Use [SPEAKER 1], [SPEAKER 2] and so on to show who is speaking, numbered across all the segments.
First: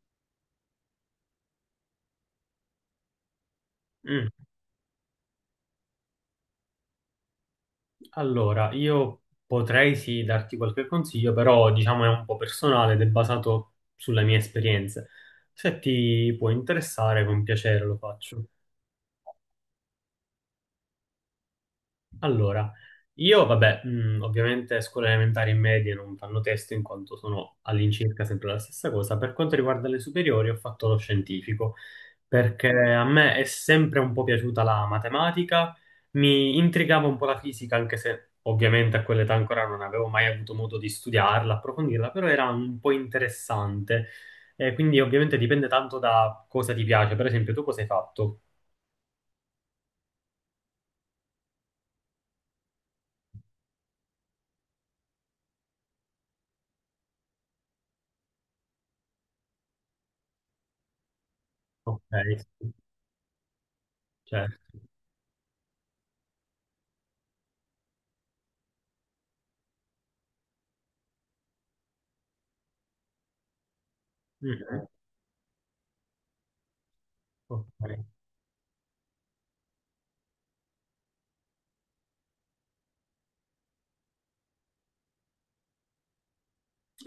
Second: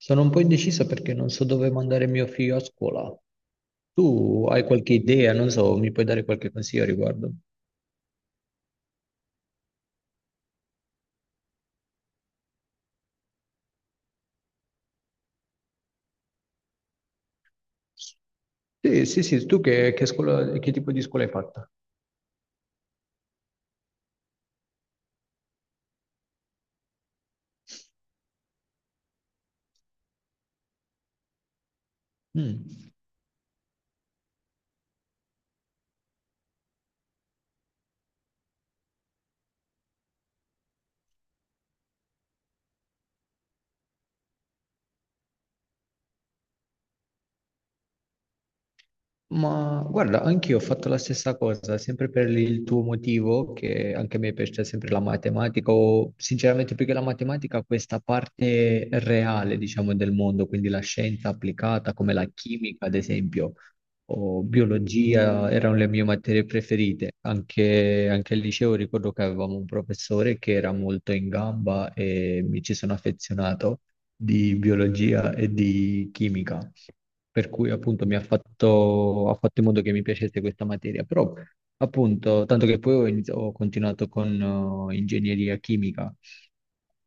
[SPEAKER 1] Sono un po' indeciso perché non so dove mandare mio figlio a scuola.
[SPEAKER 2] Mm.
[SPEAKER 1] Tu hai qualche idea? Non so, mi puoi dare qualche consiglio a riguardo?
[SPEAKER 2] Allora, io potrei sì darti qualche consiglio, però diciamo è un po' personale ed è basato sulle mie esperienze. Se ti può interessare, con piacere lo faccio.
[SPEAKER 1] Sì, sì, sì, tu che scuola, che tipo di scuola hai fatta?
[SPEAKER 2] Allora, io vabbè, ovviamente scuole elementari e medie non fanno testo in quanto sono all'incirca sempre la stessa cosa. Per quanto riguarda le superiori, ho fatto lo scientifico. Perché
[SPEAKER 1] Mm.
[SPEAKER 2] a me è sempre un po' piaciuta la matematica, mi intrigava un po' la fisica, anche se ovviamente a quell'età ancora non avevo mai avuto modo di studiarla, approfondirla, però era un po' interessante. E quindi ovviamente dipende tanto da cosa ti piace. Per esempio, tu cosa hai fatto?
[SPEAKER 1] Ma guarda, anch'io ho fatto la stessa cosa, sempre per il tuo motivo, che anche a me piace sempre la matematica, o sinceramente più che la matematica, questa parte reale, diciamo, del mondo, quindi la scienza applicata,
[SPEAKER 2] Ok,
[SPEAKER 1] come la
[SPEAKER 2] sì,
[SPEAKER 1] chimica, ad esempio, o
[SPEAKER 2] certo.
[SPEAKER 1] biologia, erano le mie materie preferite. Anche al liceo ricordo che avevamo un professore che era molto in gamba e mi ci sono affezionato di
[SPEAKER 2] Mm,
[SPEAKER 1] biologia e di chimica, per cui
[SPEAKER 2] ok.
[SPEAKER 1] appunto mi ha ha fatto in modo che mi piacesse questa materia, però appunto, tanto che poi ho continuato con ingegneria chimica,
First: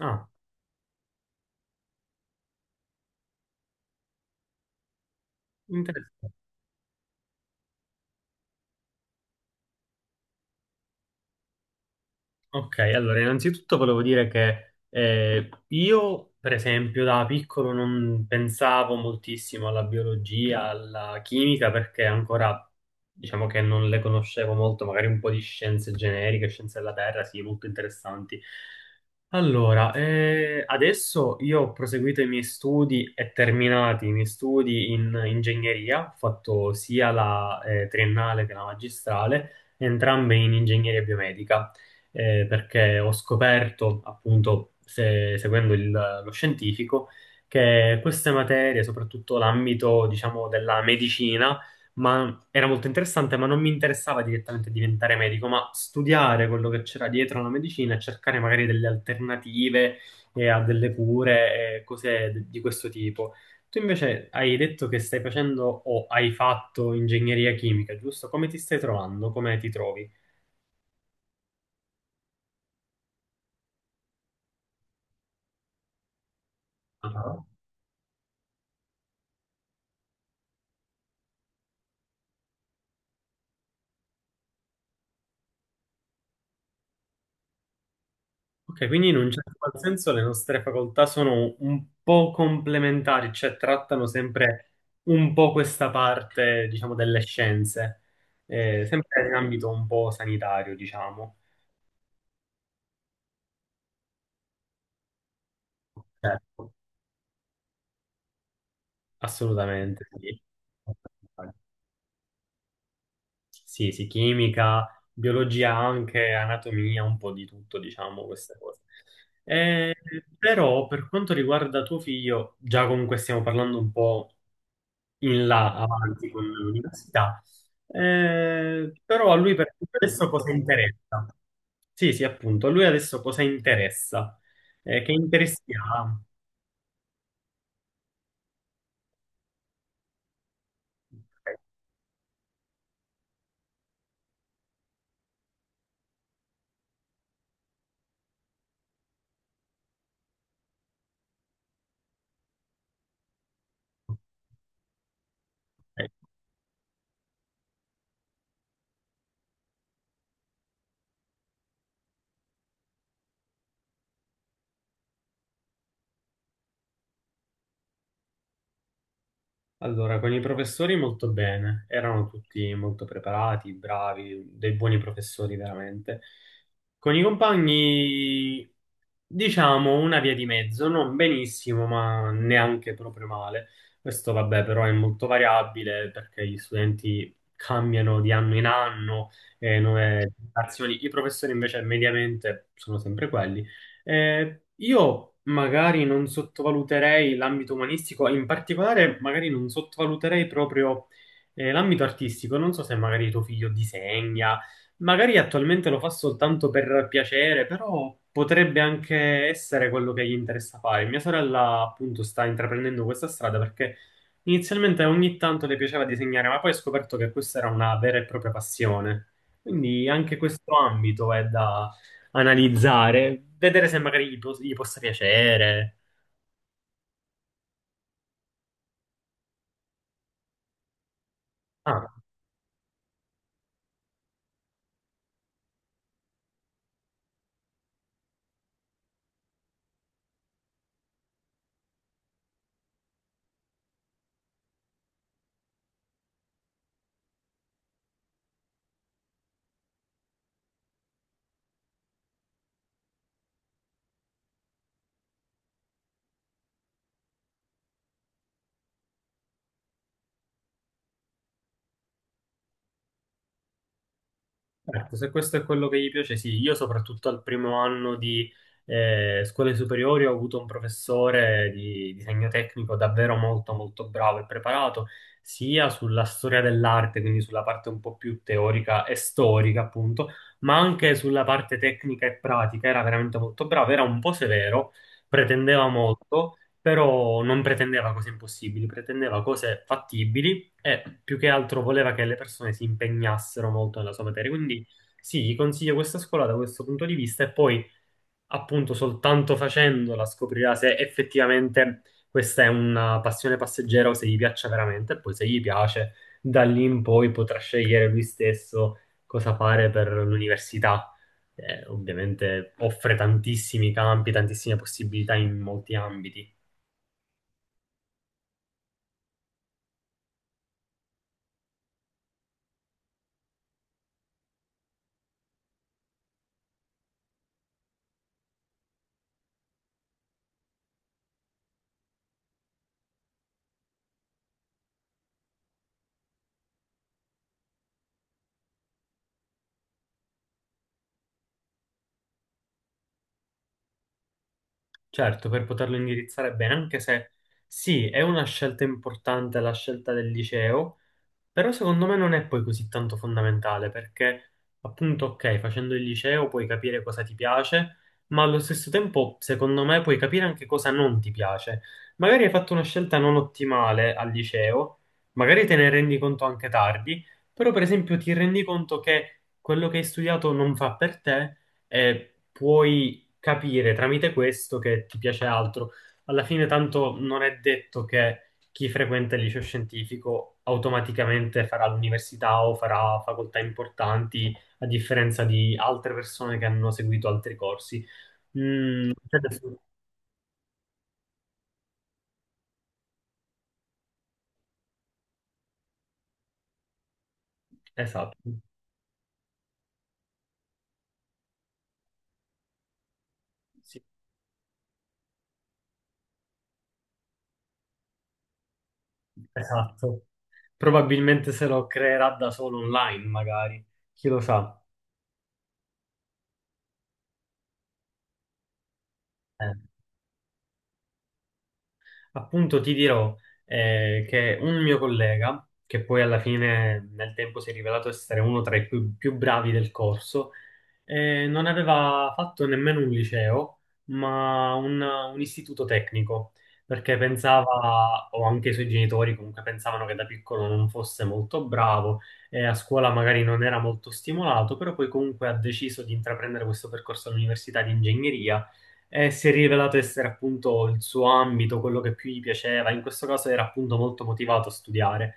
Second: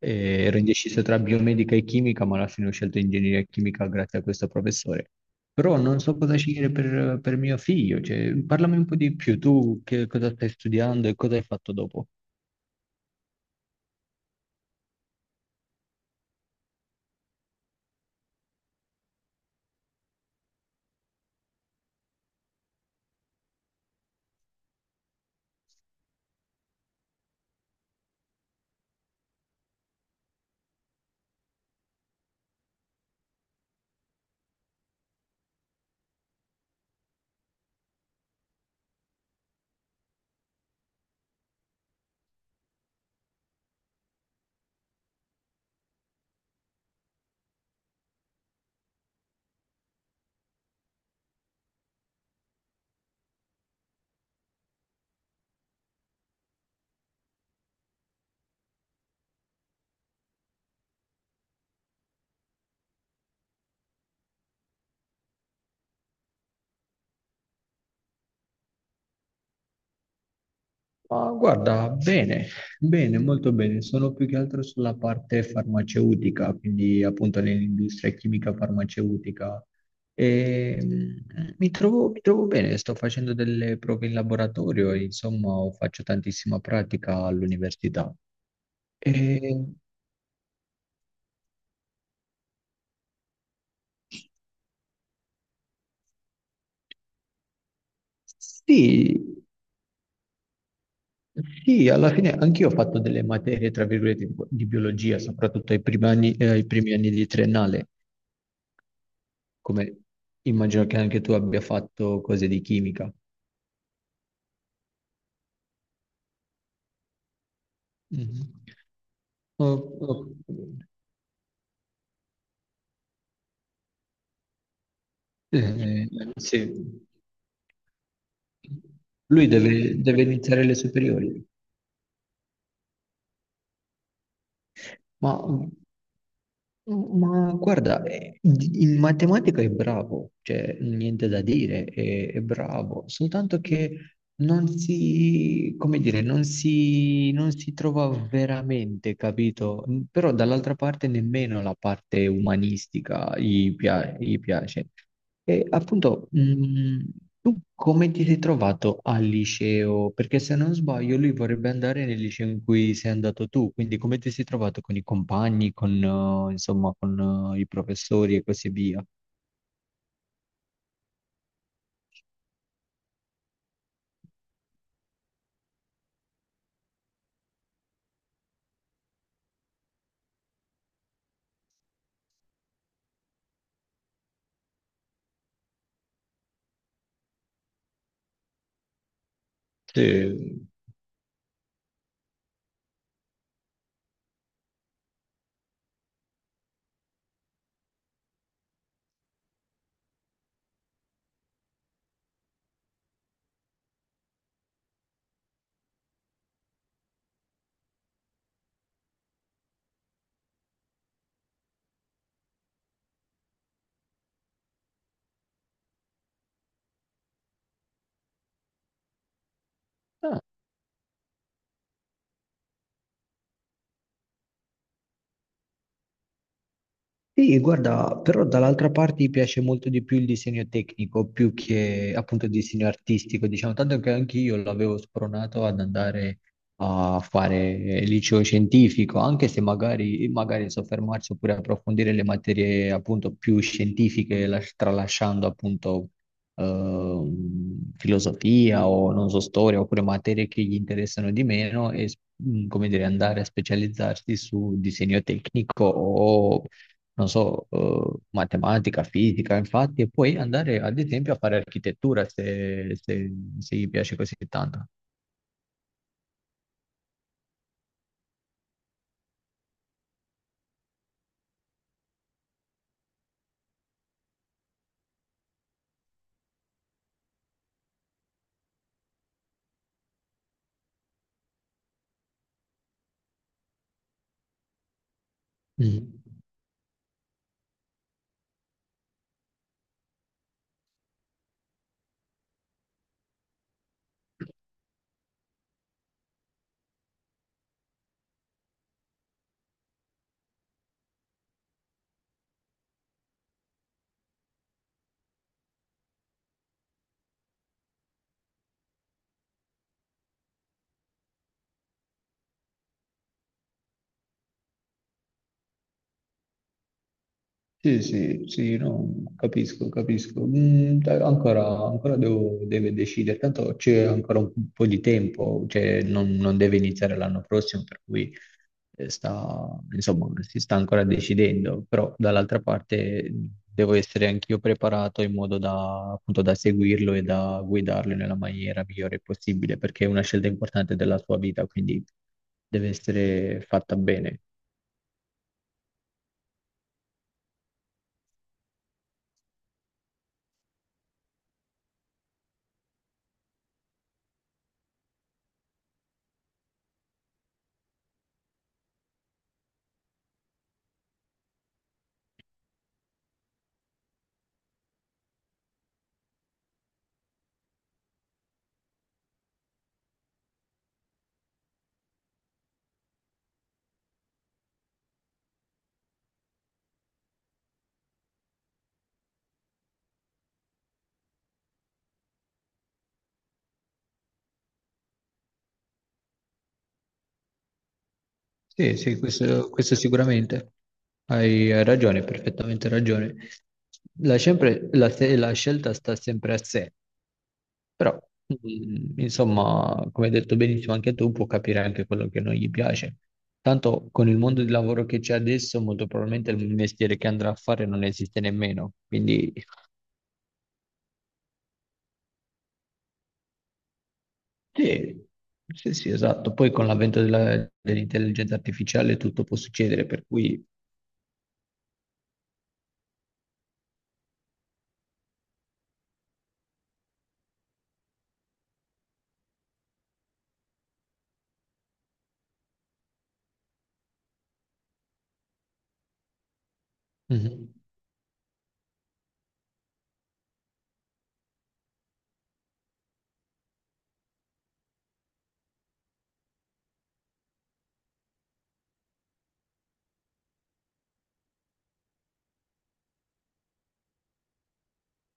[SPEAKER 2] Ah,
[SPEAKER 1] ero indeciso tra biomedica e chimica, ma alla fine ho scelto ingegneria chimica grazie a questo professore. Però non so
[SPEAKER 2] interessante.
[SPEAKER 1] cosa scegliere per mio figlio, cioè, parlami un po' di più, tu che cosa stai studiando e cosa hai fatto dopo?
[SPEAKER 2] Ok, allora innanzitutto volevo dire che io, per esempio, da piccolo non pensavo moltissimo alla biologia, alla chimica, perché ancora diciamo che non le conoscevo molto, magari un po' di scienze generiche, scienze della Terra, sì, molto interessanti. Allora, adesso io ho proseguito i miei studi e terminati i miei studi in ingegneria, ho fatto sia la triennale che la magistrale, entrambe in ingegneria biomedica, perché ho scoperto, appunto, seguendo lo scientifico, che queste materie, soprattutto l'ambito, diciamo, della medicina, ma era molto interessante, ma non mi interessava direttamente diventare medico, ma studiare quello che c'era dietro la medicina e cercare magari delle alternative e a delle cure e cose di questo tipo. Tu invece hai detto che stai facendo o hai fatto ingegneria chimica, giusto? Come ti stai trovando? Come ti trovi?
[SPEAKER 1] Ma guarda, bene, bene, molto bene. Sono più che altro sulla parte farmaceutica, quindi appunto
[SPEAKER 2] Ah.
[SPEAKER 1] nell'industria chimica farmaceutica. E, mi trovo bene, sto facendo delle prove in laboratorio, e, insomma, faccio tantissima pratica all'università.
[SPEAKER 2] Ok, quindi in un certo
[SPEAKER 1] Eh,
[SPEAKER 2] qual senso le nostre facoltà sono un po' complementari, cioè trattano sempre un po' questa parte, diciamo, delle scienze, sempre in
[SPEAKER 1] sì,
[SPEAKER 2] ambito un po' sanitario, diciamo.
[SPEAKER 1] sì, alla fine anch'io ho fatto delle materie, tra virgolette, di biologia, soprattutto ai
[SPEAKER 2] Certo,
[SPEAKER 1] primi anni di triennale, come
[SPEAKER 2] assolutamente, sì.
[SPEAKER 1] immagino che anche tu abbia fatto cose di chimica.
[SPEAKER 2] Sì, sì, chimica, biologia anche, anatomia, un po' di tutto, diciamo,
[SPEAKER 1] Mhm.
[SPEAKER 2] queste cose. Eh,
[SPEAKER 1] Oh, oh,
[SPEAKER 2] però per quanto riguarda tuo figlio, già comunque stiamo parlando un po' in là
[SPEAKER 1] eh,
[SPEAKER 2] avanti con
[SPEAKER 1] sì.
[SPEAKER 2] l'università. Però a
[SPEAKER 1] Lui
[SPEAKER 2] lui per
[SPEAKER 1] deve
[SPEAKER 2] adesso cosa
[SPEAKER 1] iniziare le
[SPEAKER 2] interessa?
[SPEAKER 1] superiori,
[SPEAKER 2] Sì, sì, appunto, a lui adesso cosa interessa? Che
[SPEAKER 1] ma
[SPEAKER 2] interessi ha?
[SPEAKER 1] Ma guarda, in matematica è bravo, cioè niente da
[SPEAKER 2] Ecco.
[SPEAKER 1] dire, è bravo, soltanto che non si, come dire, non si, non si trova veramente, capito? Però dall'altra parte nemmeno la parte umanistica gli piace. E appunto,
[SPEAKER 2] Ecco.
[SPEAKER 1] tu come ti sei trovato al liceo? Perché se non sbaglio lui vorrebbe andare nel liceo in cui sei andato tu, quindi come ti sei trovato con i compagni, insomma, i professori e così via?
[SPEAKER 2] Allora, con i professori molto bene, erano tutti molto preparati, bravi, dei buoni professori veramente. Con i compagni, diciamo, una via di mezzo, non benissimo, ma neanche proprio male. Questo, vabbè, però è molto variabile perché gli studenti cambiano di anno in anno e nuove
[SPEAKER 1] Sì,
[SPEAKER 2] generazioni. I professori invece mediamente sono sempre quelli. Io magari non sottovaluterei l'ambito umanistico, in particolare magari non sottovaluterei proprio l'ambito artistico. Non so se magari tuo figlio disegna, magari attualmente lo fa soltanto per piacere, però potrebbe anche essere quello che gli interessa fare. Mia sorella appunto sta intraprendendo questa strada perché inizialmente ogni tanto le piaceva disegnare, ma poi ha scoperto che questa era una vera e propria passione. Quindi anche questo ambito è da analizzare, vedere se magari gli, gli possa piacere.
[SPEAKER 1] sì, guarda, però dall'altra parte mi piace molto di più il disegno tecnico più
[SPEAKER 2] Ah.
[SPEAKER 1] che appunto il disegno artistico, diciamo, tanto che anche io l'avevo spronato ad andare a fare liceo scientifico, anche se magari soffermarsi oppure approfondire le materie appunto più scientifiche, tralasciando appunto filosofia o non so, storia oppure materie che gli interessano di meno come dire, andare a specializzarsi su disegno tecnico o non so, matematica, fisica, infatti, e poi andare ad esempio a fare architettura se gli piace così tanto.
[SPEAKER 2] Certo, se questo è quello che gli piace, sì. Io soprattutto al primo anno di scuole superiori ho avuto un professore di disegno tecnico davvero molto molto bravo e preparato, sia sulla storia dell'arte, quindi sulla parte un po' più teorica e storica, appunto, ma anche sulla parte tecnica e pratica. Era veramente molto bravo, era un po' severo, pretendeva
[SPEAKER 1] Mm.
[SPEAKER 2] molto, però non pretendeva cose impossibili, pretendeva cose fattibili e più che altro voleva che le persone si impegnassero molto nella sua materia. Quindi sì, gli consiglio questa scuola da questo punto di vista e poi appunto soltanto facendola scoprirà se effettivamente questa è una passione passeggera o se gli piaccia veramente e poi se gli piace da lì in poi potrà scegliere lui stesso cosa fare per l'università. Ovviamente offre tantissimi campi, tantissime possibilità in molti ambiti.
[SPEAKER 1] Sì, sì, sì, no, capisco, capisco. Mm, dai, ancora deve decidere, tanto c'è ancora un po' di tempo, cioè non deve iniziare l'anno prossimo, per cui eh, sta, insomma, si sta ancora decidendo, però dall'altra parte devo essere anch'io preparato in modo da, appunto, da seguirlo e da guidarlo nella maniera migliore possibile, perché è una scelta importante della sua vita, quindi deve essere fatta bene.
[SPEAKER 2] Certo, per poterlo indirizzare bene, anche se sì, è una scelta importante la scelta del liceo, però secondo me non è poi così tanto fondamentale perché appunto, ok, facendo il liceo puoi capire cosa ti piace, ma allo stesso tempo, secondo me, puoi capire anche cosa non ti piace. Magari hai fatto una scelta non ottimale al liceo, magari te ne rendi conto anche tardi, però per esempio ti rendi conto che quello che hai studiato non fa per te e puoi capire tramite questo che ti piace altro. Alla fine, tanto non è detto che chi frequenta il liceo scientifico automaticamente farà l'università o farà facoltà importanti, a differenza di altre persone che hanno seguito altri corsi.
[SPEAKER 1] Sì,
[SPEAKER 2] Mm,
[SPEAKER 1] sì,
[SPEAKER 2] cioè adesso-
[SPEAKER 1] questo sicuramente. Hai ragione, perfettamente ragione. La, sempre- la se- la scelta sta sempre a sé, però,
[SPEAKER 2] esatto,
[SPEAKER 1] insomma, come hai detto benissimo anche tu, può capire anche quello che non gli piace.
[SPEAKER 2] sì,
[SPEAKER 1] Tanto con il mondo di lavoro che c'è adesso, molto probabilmente il mestiere che andrà a fare non esiste nemmeno. Quindi,
[SPEAKER 2] esatto. Probabilmente se lo creerà da solo online, magari. Chi lo sa?
[SPEAKER 1] sì, sì, sì, esatto. Poi con l'avvento dell'intelligenza artificiale tutto può
[SPEAKER 2] Eh.
[SPEAKER 1] succedere, per cui...
[SPEAKER 2] Appunto ti dirò che un mio collega, che poi alla fine nel tempo si è rivelato essere uno tra i più bravi del corso, non aveva fatto nemmeno un liceo, ma un istituto tecnico, perché
[SPEAKER 1] Mhm.
[SPEAKER 2] pensava, o anche i suoi genitori comunque pensavano che da piccolo non fosse molto bravo e a scuola magari non era molto stimolato, però poi comunque ha deciso di intraprendere questo percorso all'università di ingegneria e si è rivelato essere appunto il suo ambito, quello che più gli piaceva. In questo caso era appunto molto motivato a studiare.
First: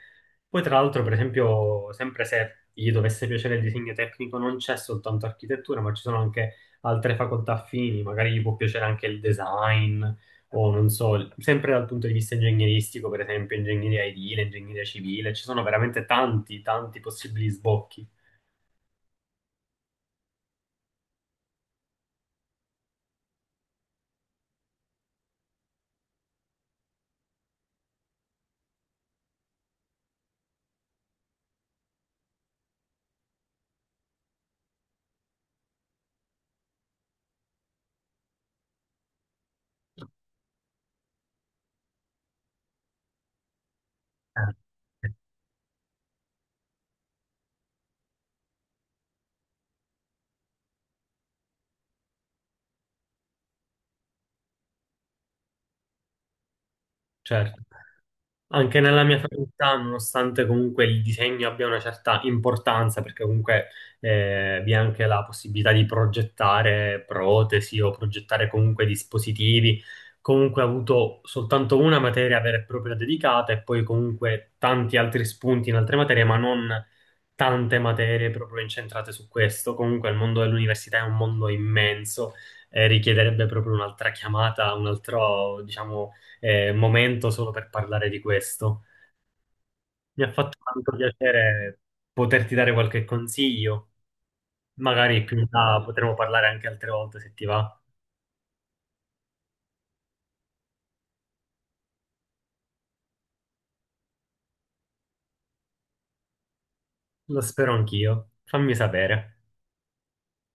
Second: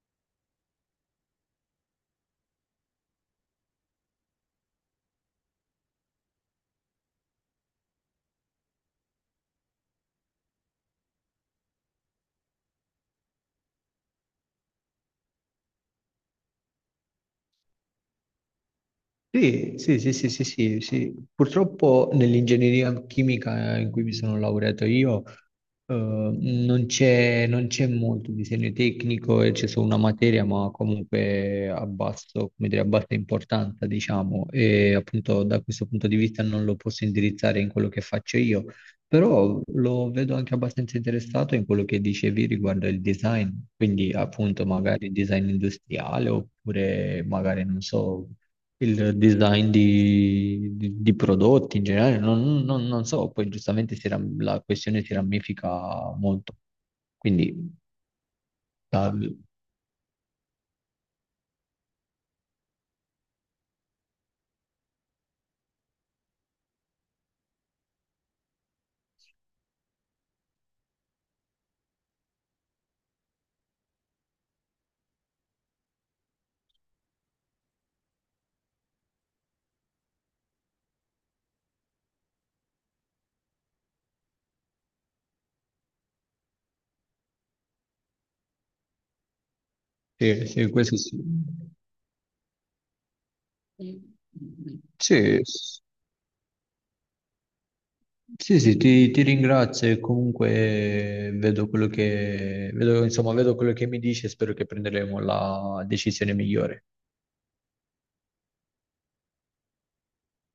[SPEAKER 2] Poi tra l'altro, per esempio, sempre se gli dovesse piacere il disegno tecnico, non c'è soltanto architettura, ma ci sono anche altre facoltà affini, magari gli può piacere anche il design o non so, sempre dal punto di vista ingegneristico, per esempio, ingegneria edile, ingegneria civile, ci sono veramente tanti possibili sbocchi.
[SPEAKER 1] Sì, sì, sì, sì, sì, sì, sì. Purtroppo nell'ingegneria chimica in cui mi sono laureato io, non c'è molto disegno tecnico, e c'è solo una materia, ma comunque a basso, come dire, a bassa importanza, diciamo, e appunto da questo punto di vista non lo posso indirizzare in quello che faccio io. Però lo vedo anche abbastanza interessato in quello che dicevi riguardo il design, quindi
[SPEAKER 2] Eh.
[SPEAKER 1] appunto magari il design industriale oppure magari non so, il design di prodotti in generale, non so, poi giustamente la questione si ramifica molto.
[SPEAKER 2] Certo.
[SPEAKER 1] Quindi
[SPEAKER 2] Anche nella
[SPEAKER 1] da-
[SPEAKER 2] mia facoltà, nonostante comunque il disegno abbia una certa importanza, perché comunque vi è anche la possibilità di progettare protesi o progettare comunque dispositivi, comunque ho avuto soltanto una materia vera e propria dedicata e poi comunque tanti altri spunti in altre materie, ma non tante materie proprio incentrate su questo. Comunque il mondo dell'università è un mondo immenso e richiederebbe proprio un'altra chiamata, un altro, diciamo, momento solo per parlare di questo. Mi ha
[SPEAKER 1] sì,
[SPEAKER 2] fatto
[SPEAKER 1] sì,
[SPEAKER 2] tanto
[SPEAKER 1] questo sì.
[SPEAKER 2] piacere poterti dare qualche consiglio. Magari più
[SPEAKER 1] Sì,
[SPEAKER 2] in là potremo parlare anche altre volte se ti va.
[SPEAKER 1] sì, sì, ti ringrazio e comunque vedo vedo, insomma, vedo quello che mi dici e spero che prenderemo la decisione migliore.
[SPEAKER 2] Lo spero anch'io. Fammi sapere.